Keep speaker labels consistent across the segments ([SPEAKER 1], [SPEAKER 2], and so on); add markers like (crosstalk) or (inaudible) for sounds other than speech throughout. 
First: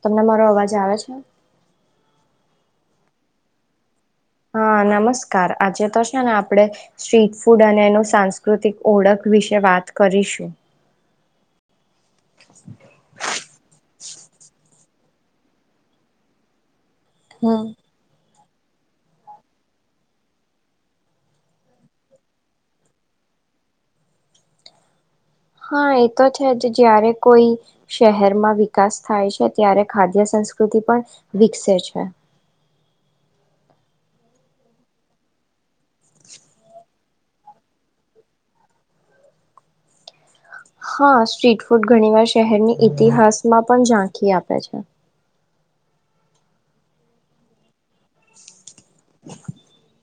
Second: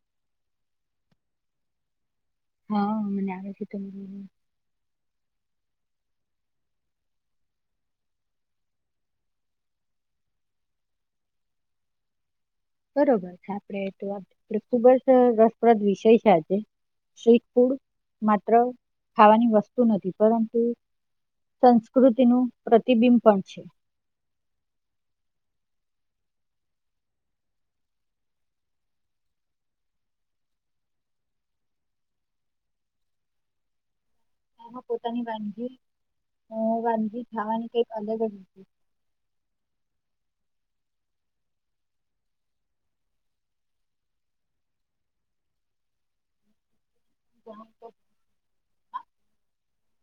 [SPEAKER 1] તમને મારો અવાજ આવે છે?
[SPEAKER 2] હા મને આવે છે. તમને
[SPEAKER 1] હા. નમસ્કાર આજે તો છે ને આપણે સ્ટ્રીટ ફૂડ અને એનું સાંસ્કૃતિક ઓળખ વિશે વાત કરીશું.
[SPEAKER 2] બરોબર છે. આપડે તો (unintelligible) ખૂબ જ અહ રસપ્રદ વિષય છે આજે. સ્ટ્રીટ
[SPEAKER 1] હમ
[SPEAKER 2] ફુડ માત્ર ખાવાની વસ્તુ નથી પરંતુ સંસ્કૃતિનું પ્રતિબિંબ પણ છે.
[SPEAKER 1] હા એ તો છે જ. જયારે કોઈ શહેરમાં વિકાસ થાય છે ત્યારે ખાદ્ય સંસ્કૃતિ પણ વિકસે છે.
[SPEAKER 2] પોતાની વાનગી અહ વાનગી ખાવાની કઈક અલગ જ
[SPEAKER 1] હા સ્ટ્રીટ ફૂડ ઘણી વાર શહેરની ઈતિહાસમાં પણ ઝાંખી આપે છે.
[SPEAKER 2] (inaudible)
[SPEAKER 1] (inaudible)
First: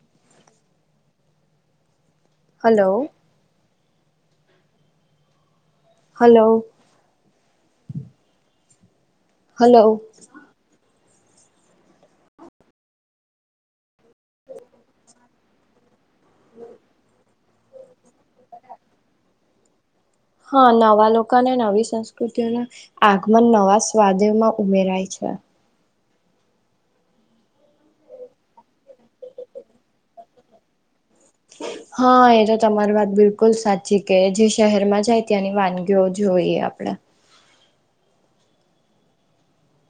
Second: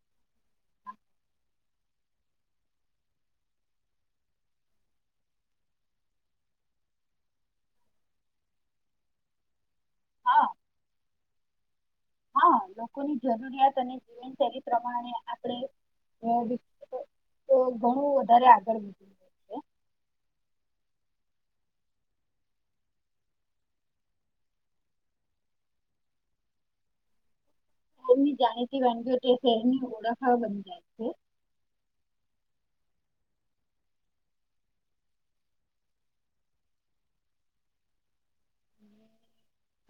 [SPEAKER 1] હલો. હલો. હલો.
[SPEAKER 2] હા હા લોકોની જરૂરિયાત અને જીવનશૈલી પ્રમાણે આપણે (inaudible) ઘણું વધારે આગળ (inaudible)
[SPEAKER 1] હા નવા લોકોને નવી સંસ્કૃતિઓના આગમન નવા સ્વાદેમાં ઉમેરાય છે.
[SPEAKER 2] શહેરની જાણીતી વાનગીઓ તે શહેરની ઓળખા બની જાય છે.
[SPEAKER 1] હા એ તો તમારી વાત બિલકુલ સાચી, કે જે શહેરમાં જાય ત્યાંની વાનગીઓ જોઈએ આપણે.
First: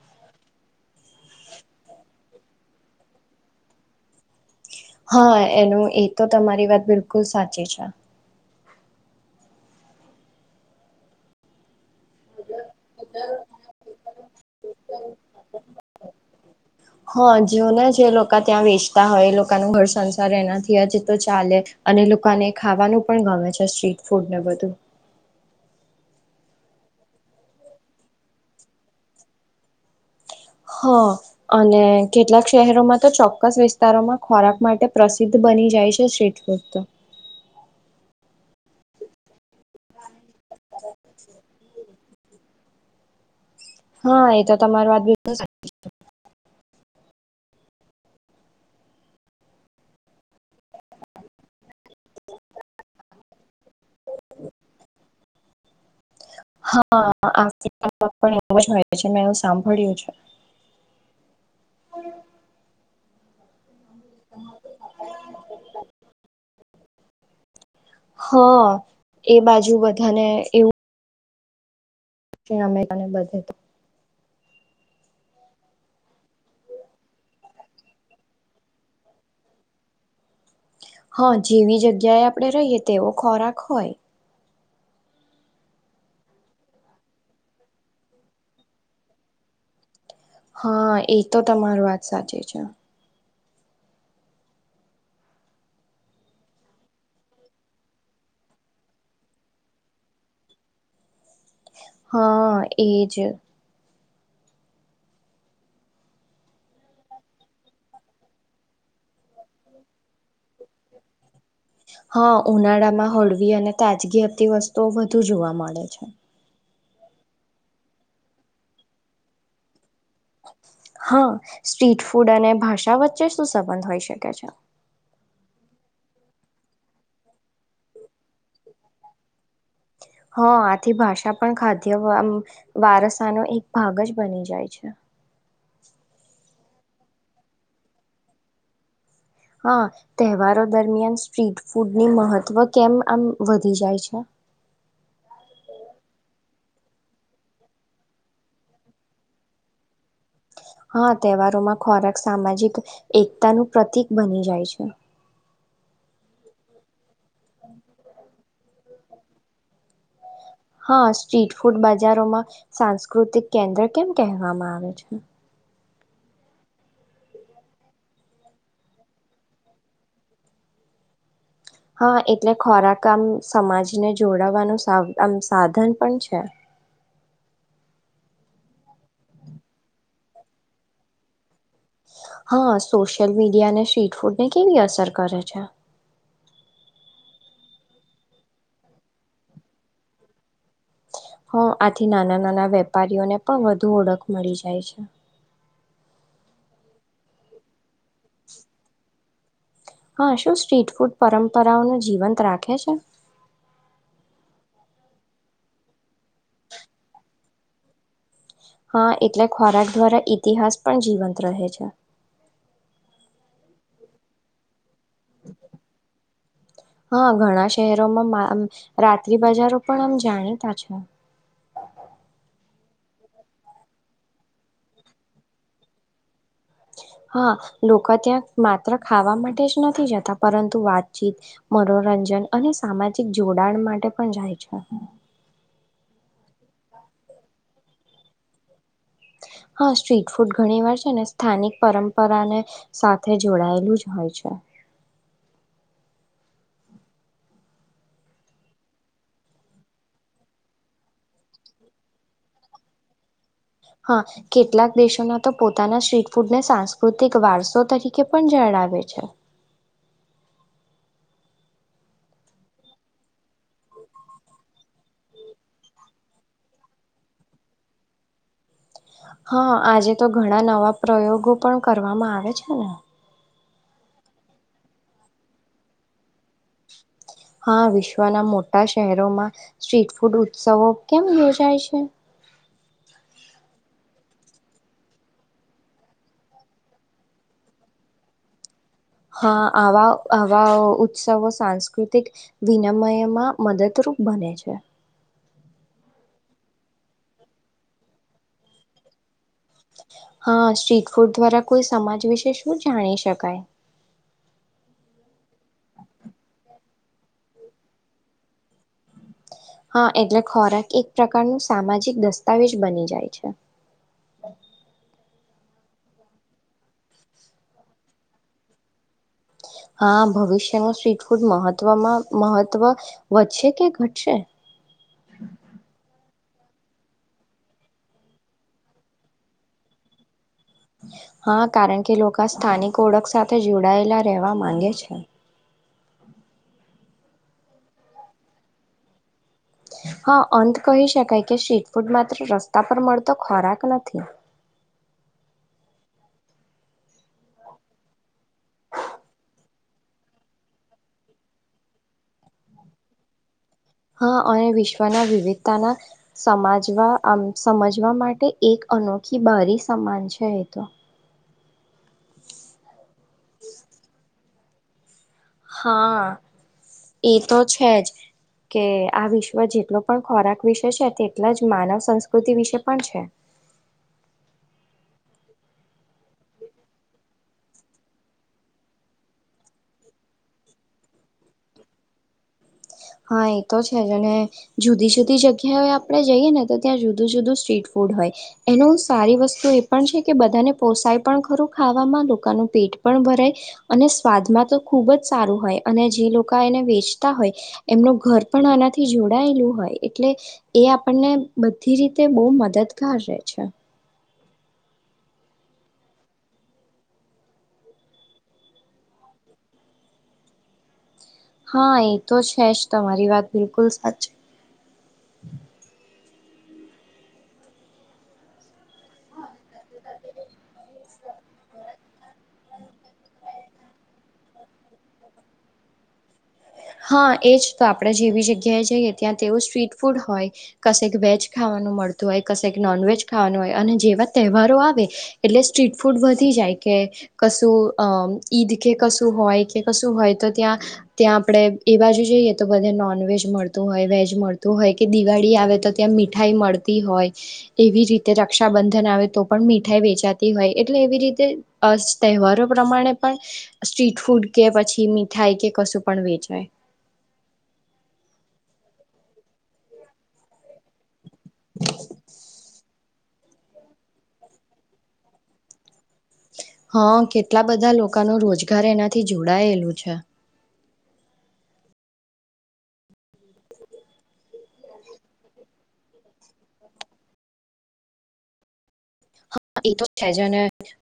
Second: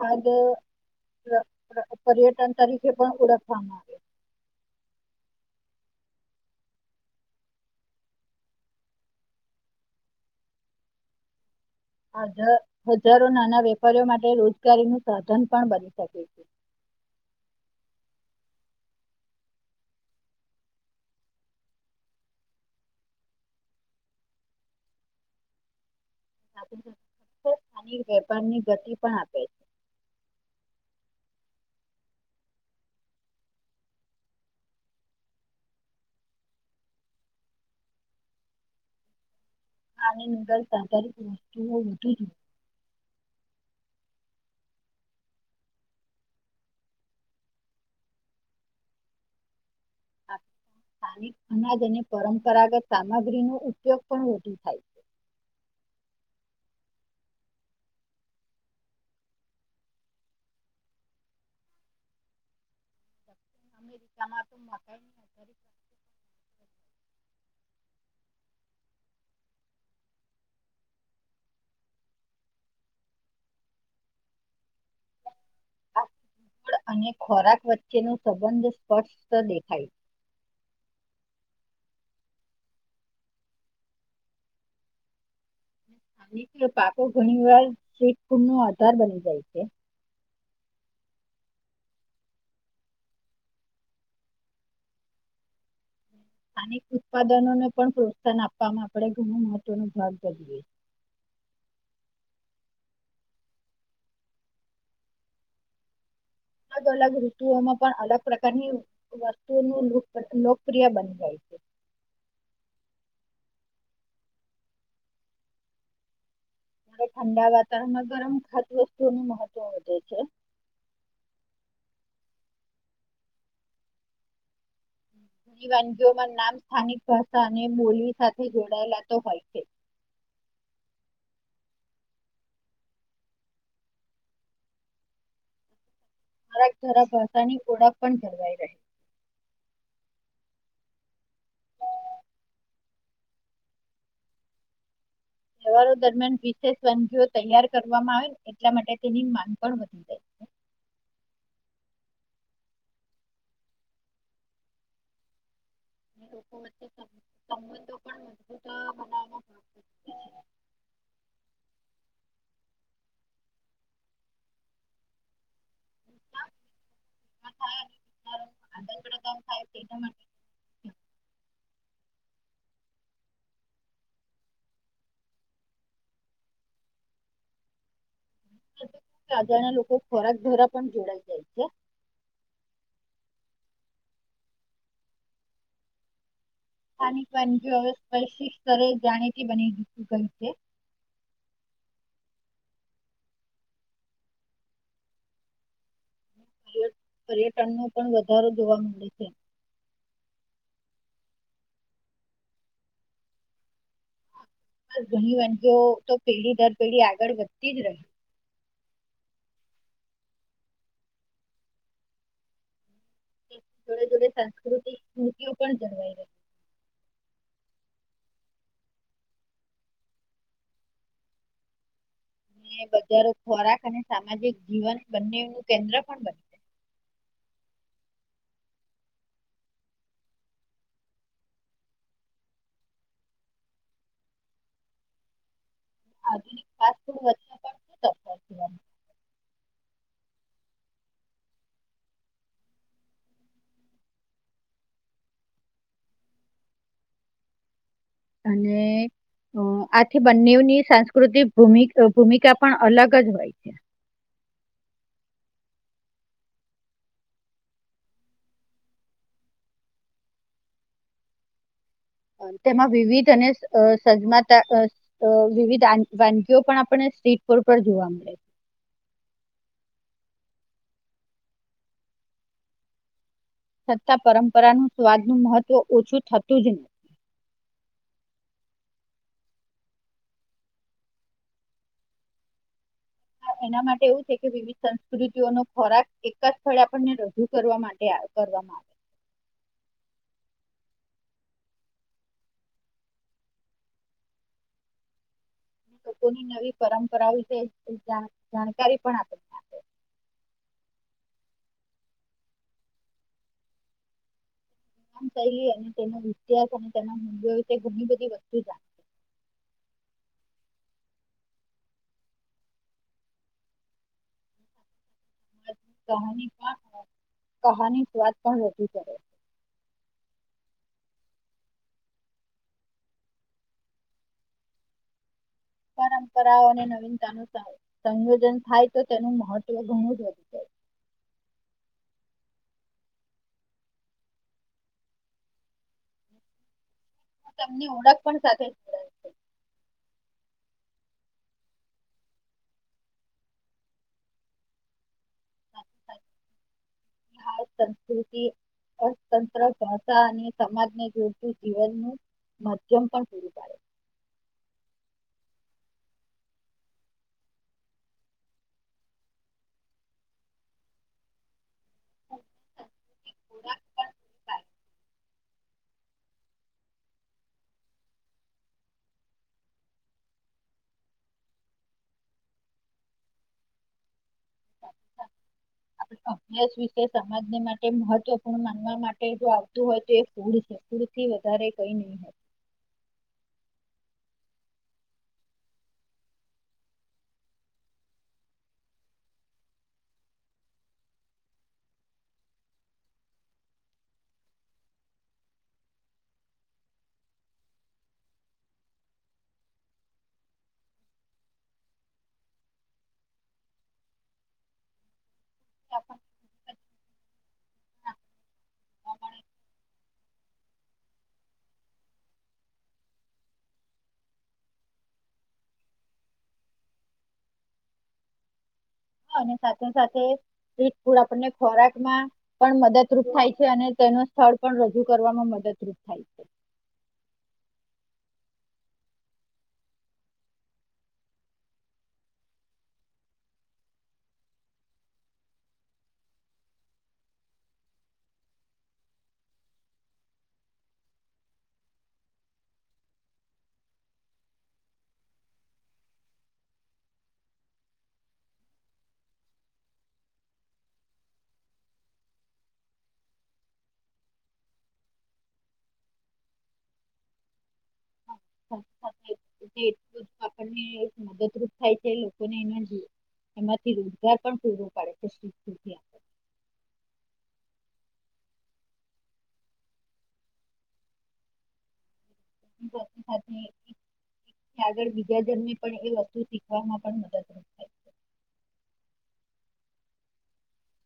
[SPEAKER 2] આજ પ પ પર્યટન તરીકે પણ ઓળખવામાં આવે.
[SPEAKER 1] હા એનું એ તો તમારી વાત બિલકુલ સાચી છે.
[SPEAKER 2] આજ હજારો નાના વેપારીઓ માટે રોજગારીનું સાધન પણ બની શકે છે.
[SPEAKER 1] કા ત્યાં વેચતા હોય, એ લોકનો ઘર સંસાર એનાથી હજી તો ચાલે, અને લોકાને ખાવાનું પણ ગમે છે સ્ટ્રીટ ફૂડને બધું.
[SPEAKER 2] વેપારને ગતિ પણ આપે છે.
[SPEAKER 1] હા અને કેટલાક શહેરોમાં તો ચોક્કસ વિસ્તારોમાં ખોરાક માટે પ્રસિદ્ધ બની જાય છે સ્ટ્રીટ ફૂડ તો.
[SPEAKER 2] (unintelligible) (inaudible)
[SPEAKER 1] હા એ તો તમારી વાત બી (unintelligible)
[SPEAKER 2] સ્થાનિક અનાજ અને પરંપરાગત સામગ્રી નુ ઉપયોગ પણ વધુ થાય છે.
[SPEAKER 1] હા આ (unintelligible) મે એવું સાંભળ્યું છે.
[SPEAKER 2] (unintelligible)
[SPEAKER 1] હા એ બાજુ બધાને એવું (unintelligible) અમેરિકાને બધે તો
[SPEAKER 2] અને ખોરાક વચ્ચે નો સંબંધ સ્પષ્ટ દેખાય
[SPEAKER 1] હા જેવી જગ્યાએ આપણે રહીએ તેવો ખોરાક હોય.
[SPEAKER 2] પાકો ઘણી વાર સ્ટ્રીટ ફૂડ નો આધાર બની જાય છે.
[SPEAKER 1] હા એ તો તમારી વાત સાચી છે.
[SPEAKER 2] સ્થાનિક ઉત્પાદનોને પણ પ્રોત્સાહન આપવાવામાં આપણે ઘણું મહત્વનો ભાગ બજએ
[SPEAKER 1] હા એજ.
[SPEAKER 2] અલગ અલગ ઋતુઓમાં પણ અલગ પ્રકારની વસ્તુઓનું લુક લોકપ્રિય બની જાય છે.
[SPEAKER 1] હા ઉનાળામાં હળવી અને તાજગી હતીતી વસ્તુઓ વધુ જોવા મળે છે.
[SPEAKER 2] મારે ઠંડા વાતાવરણમાં ગરમ ખાત્ય વસ્તુઓ નું મહત્વ વધે છે.
[SPEAKER 1] હા સ્ટ્રીટ ફૂડ અને ભાષા વચ્ચે શું સંબંધ હોઈ શકે છે?
[SPEAKER 2] ની વાનગીઓમાં નામ સ્થાનિક ભાષા અને બોલી સાથે જોડાયેલા તો હોય છે.
[SPEAKER 1] હા આથી ભાષા પણ ખાદ્ય આમ વારસાનો એક ભાગ જ બની જાય છે.
[SPEAKER 2] જરાક જરાક ભાષાની ઓળખ પણ જરવાઈ રહે.
[SPEAKER 1] હા તહેવારો દરમિયાન સ્ટ્રીટ ફૂડની મહત્વ કેમ આમ વધી જાય છે?
[SPEAKER 2] સગીઓ તૈયાર કરવામાં આવે ને એટલા માટે તેની માંગ પણ વધી જાય છે.
[SPEAKER 1] હા તહેવારોમાં ખોરાક સામાજિક એકતાનું પ્રતિક બની જાય છે.
[SPEAKER 2] (unintelligible)
[SPEAKER 1] હા સ્ટ્રીટ ફૂડ બજારોમાં સાંસ્કૃતિક કેન્દ્ર કેમ કહેવામાં આવે છે?
[SPEAKER 2] (inaudible)
[SPEAKER 1] હા એટલે ખોરાક આમ સમાજને જોડાવાનું આમ સાધન પણ છે.
[SPEAKER 2] રાજા ના લોકો ખોરાક ધ્વારા પણ જોડાઈ જાય છે.
[SPEAKER 1] હા સોશિયલ મીડિયા અને સ્ટ્રીટ ફૂડને કેવી અસર કરે છે?
[SPEAKER 2] સ્થાનિક વાનગી હવે સ્પર્શી સ્તરે જાણીતી બની દીધું ગઈ છે.
[SPEAKER 1] હ આથી નાના નાના વેપારીઓને પણ વધુ ઓળખ મળી જાય છે.
[SPEAKER 2] પર્ય પર્યટનનો પણ વધારો જોવા મળે છે.
[SPEAKER 1] હા શું સ્ટ્રીટ ફૂડ પરંપરાઓને જીવંત રાખે છે?
[SPEAKER 2] બસ ઘણી વાનગીઓ તો પેઢી દર પેઢી આગળ વધતી જ રહી
[SPEAKER 1] હા એટલે ખોરાક દ્વારા ઇતિહાસ પણ જીવંત રહે છે.
[SPEAKER 2] જોડે જોડે સંસ્કૃતિ
[SPEAKER 1] હા ઘણા શહેરોમાં આમ રાત્રિ બજારો પણ આમ જાણીતા છે.
[SPEAKER 2] રહી બજારો ખોરાક અને સામાજિક જીવન બંને નુ કેન્દ્ર પણ બને
[SPEAKER 1] હા લોકા ત્યાં માત્ર ખાવા માટે જ નથી જતા. પરંતુ વાતચીત, મનોરંજન અને સામાજિક જોડાણ માટે પણ જાય છે.
[SPEAKER 2] (inaudible)
[SPEAKER 1] હા સ્ટ્રીટ ફૂડ ઘણી વાર છે ને સ્થાનિક પરંપરાને સાથે જોડાયેલું જ હોય છે.
[SPEAKER 2] અને અ આથી બંનેની સાંસ્કૃતિક ભૂમક ભૂમિકા પણ અલગ જ હોય છે.
[SPEAKER 1] હા કેટલાક દેશોના તો પોતાના સ્ટ્રીટ ફૂડને સાંસ્કૃતિક વારસો તરીકે પણ જણાવે છે.
[SPEAKER 2] તેમાં વિવિધ અને અ સ સજમાતા અ વિવિધ વાનગીઓ પણ આપણે સ્ટ્રીટ ફોડ પર જોવા મળે છે.
[SPEAKER 1] હા આજે તો ઘણા નવા પ્રયોગો પણ કરવામાં આવે છે ને.
[SPEAKER 2] છતાં પરંપરાનું સ્વાદ નું મહત્વ ઓછું થતું જ નહી.
[SPEAKER 1] હા વિશ્વના મોટા શહેરોમાં સ્ટ્રીટ ફૂડ ઉત્સવો કેમ યોજાય છે?
[SPEAKER 2] એના માટે એવું છે કે વિવિધ સંસ્કૃતિઓનો ખોરાક એક જ સ્થળે આપણને રજૂ કરવા માટે આવકરવામાં આવે.
[SPEAKER 1] હા આવા આવા ઉત્સવો સાંસ્કૃતિક વિનિમયમાં મદદરૂપ બને છે.
[SPEAKER 2] લોકોની નવી પરંપરા વિશે છે જાણ જાણકારી પણ આપે. છે.
[SPEAKER 1] હા, સ્ટ્રીટ ફૂડ દ્વારા કોઈ સમાજ વિશે શું જાણી શકાય?
[SPEAKER 2] એ અને તેનો ઇતિહાસ અને તેના મલ્યો ઘણી બધી વસ્તુ જાણ
[SPEAKER 1] હા એટલે ખોરાક એક પ્રકાર નું સામાજિક દસ્તાવેજ બની જાય છે.
[SPEAKER 2] કહાની સ્વાદ પણ નથી કરે છે.
[SPEAKER 1] હા ભવિષ્યમાં સ્ટ્રીટ ફૂડ મહત્વમાં મહત્વ વધશે કે ઘટશે?
[SPEAKER 2] પરંપરાઓ અને નવીનતા નું સંયોજન થાય તો તેનું મહત્વ ઘણું જ વધુ જાય.
[SPEAKER 1] હા, કારણ કે લોકો સ્થાનિક ઓળખ સાથે જોડાયેલા રહેવા માંગે છે.
[SPEAKER 2] તમની ઓળખ પણ સાથે જ (unintelligible)
[SPEAKER 1] હા અંત કહી શકાય કે સ્ટ્રીટ ફૂડ માત્ર રસ્તા પર મળતો ખોરાક નથી.
[SPEAKER 2] સંસ્કૃતિ, અર્થતંત્ર, ભાષા અને સમાજને જોડતું જીવનનું માધ્યમ પણ પૂરું પાડે.
[SPEAKER 1] હા અને વિશ્વના વિવિધતાના સમાજવા સમજવા માટે એક અનોખી બારી સમાન છે એ તો.
[SPEAKER 2] છે. ખોરાક પણ પૂરી પાડે
[SPEAKER 1] હા એ તો છે જ કે આ વિશ્વ જેટલો પણ ખોરાક વિશે છે તેટલા જ માનવ સંસ્કૃતિ વિશે પણ છે.
[SPEAKER 2] અભ્યાસ વિશે સમાજને માટે મહત્વપૂર્ણ માનવા માટે જો આવતું હોય તો એ ફૂળ છે ફૂડથી વધારે કઈ નહી હોય.
[SPEAKER 1] હા એ તો છે અને જુદી જુદી જગ્યાએ આપણે જઈએ ને તો ત્યાં જુદું જુદું સ્ટ્રીટ ફૂડ હોય એનું સારી વસ્તુ એ પણ છે કે બધાને પોસાય પણ ખરું ખાવામાં લોકોનું પેટ પણ ભરાય અને સ્વાદમાં તો ખુબ જ સારું હોય અને જે લોકો એને વેચતા હોય એમનું ઘર પણ આનાથી જોડાયેલું હોય એટલે એ આપણને બધી રીતે બહુ મદદગાર રહેે છે.
[SPEAKER 2] (inaudible) જાણવા મળે
[SPEAKER 1] હા એ તો છે જ તમારી વાત બિલકુલ સાચ.
[SPEAKER 2] અને સાથે સાથે (unintelligible) આપણને ખોરાકમાં પણ મદદરૂપ થાય છે અને તેનું સ્થળ પણ રજૂ કરવામાં મદદરૂપ થાય છે.
[SPEAKER 1] હા એજ તો આપણે જેવી જગ્યાએ જઈએ ત્યાં તેવું સ્ટ્રીટ ફૂડ હોય. કશેક વેજ ખાવાનું મળતું હોય, કશેક નોનવેેજ ખાવાનું હોય અને જેવા તહેવારો આવે એટલે સ્ટ્રીટ ફૂડ વધી જાય કે અ કશું ઈદ કે કશું હોય કે કશું હોય તો ત્યાં ત્યાં આપણે એ બાજુ જઈએ તો બધે નોનવેેજ મળતું હોય, વેજ મળતું હોય કે દિવાળી આવે તો ત્યાં મીઠાઈ મળતી હોય. એવી રીતે રક્ષાબંધન આવે તો પણ મીઠાઈ વેચાતી હોય એટલે એવી રીતે અ તહેવારો પ્રમાણે પણ સ્ટ્રીટ ફૂડ કે પછી મીઠાઈ કે કશું પણ વેચાય.
[SPEAKER 2] વાત સાચી. (inaudible) આપણને મદદરૂપ થાય છે. લોકોને (inaudible) એમાંથી રોજગાર પણ પૂરો પાડે છે (unintelligible)
[SPEAKER 1] હા કેટલા બધા લોકોનો રોજગાર એનાથી જોડાયેલું છે.
[SPEAKER 2] આગળ બીજા જન્મે પણ એ વસ્તુ શીખવામાં પણ મદદરૂપ થાય છે.
[SPEAKER 1] હા એ તો છે જ અને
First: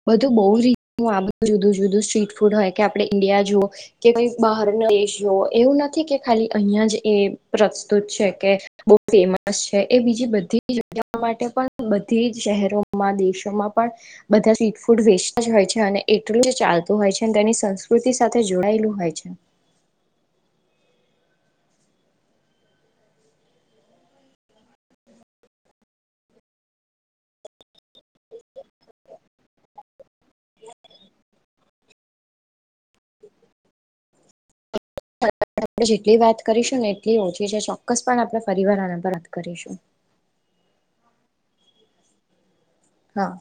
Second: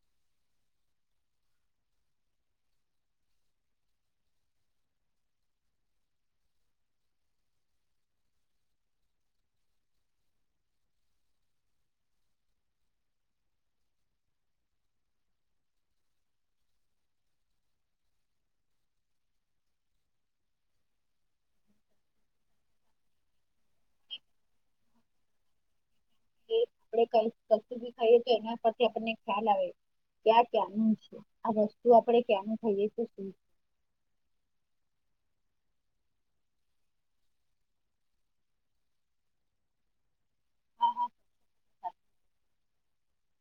[SPEAKER 1] બધું બહુ રીતું આ બધું જુદું જુદું સ્ટ્રીટ ફૂડ હોય કે આપણે ઈન્ડિયા જુઓ કેઈ બહાર ના દેશ જુઓ એવું નથી કે ખાલી અહિયાં જ એ પ્રસ્તુત છે કે બવ ફેમસ છે એ બીજી બધી જ માટે પણ બધી જ શહેરો માં દેશોમાં પણ બધા સ્ટ્રીટ ફૂડ વેચતા જ હોય છે અને એટલું જ ચાલતું હોય છે અને તેની સંસ્કૃતિ સાથે જોડાયેલું હોય છે.
[SPEAKER 2] એ આપણે કઈ કશું બી ખાઈએ તો એના પરથી આપણને ખ્યાલ આવે કે આ ક્યાંનું છે આ વસ્તુ આપણે ક્યાંનું ખાઈએ શું છે.
[SPEAKER 1] આપણે જેટલી વાત કરીશું ને એટલી ઓછી છે. ચોક્કસ પણ આપણે ફરીવાર આના પર વાત કરીશું. હા.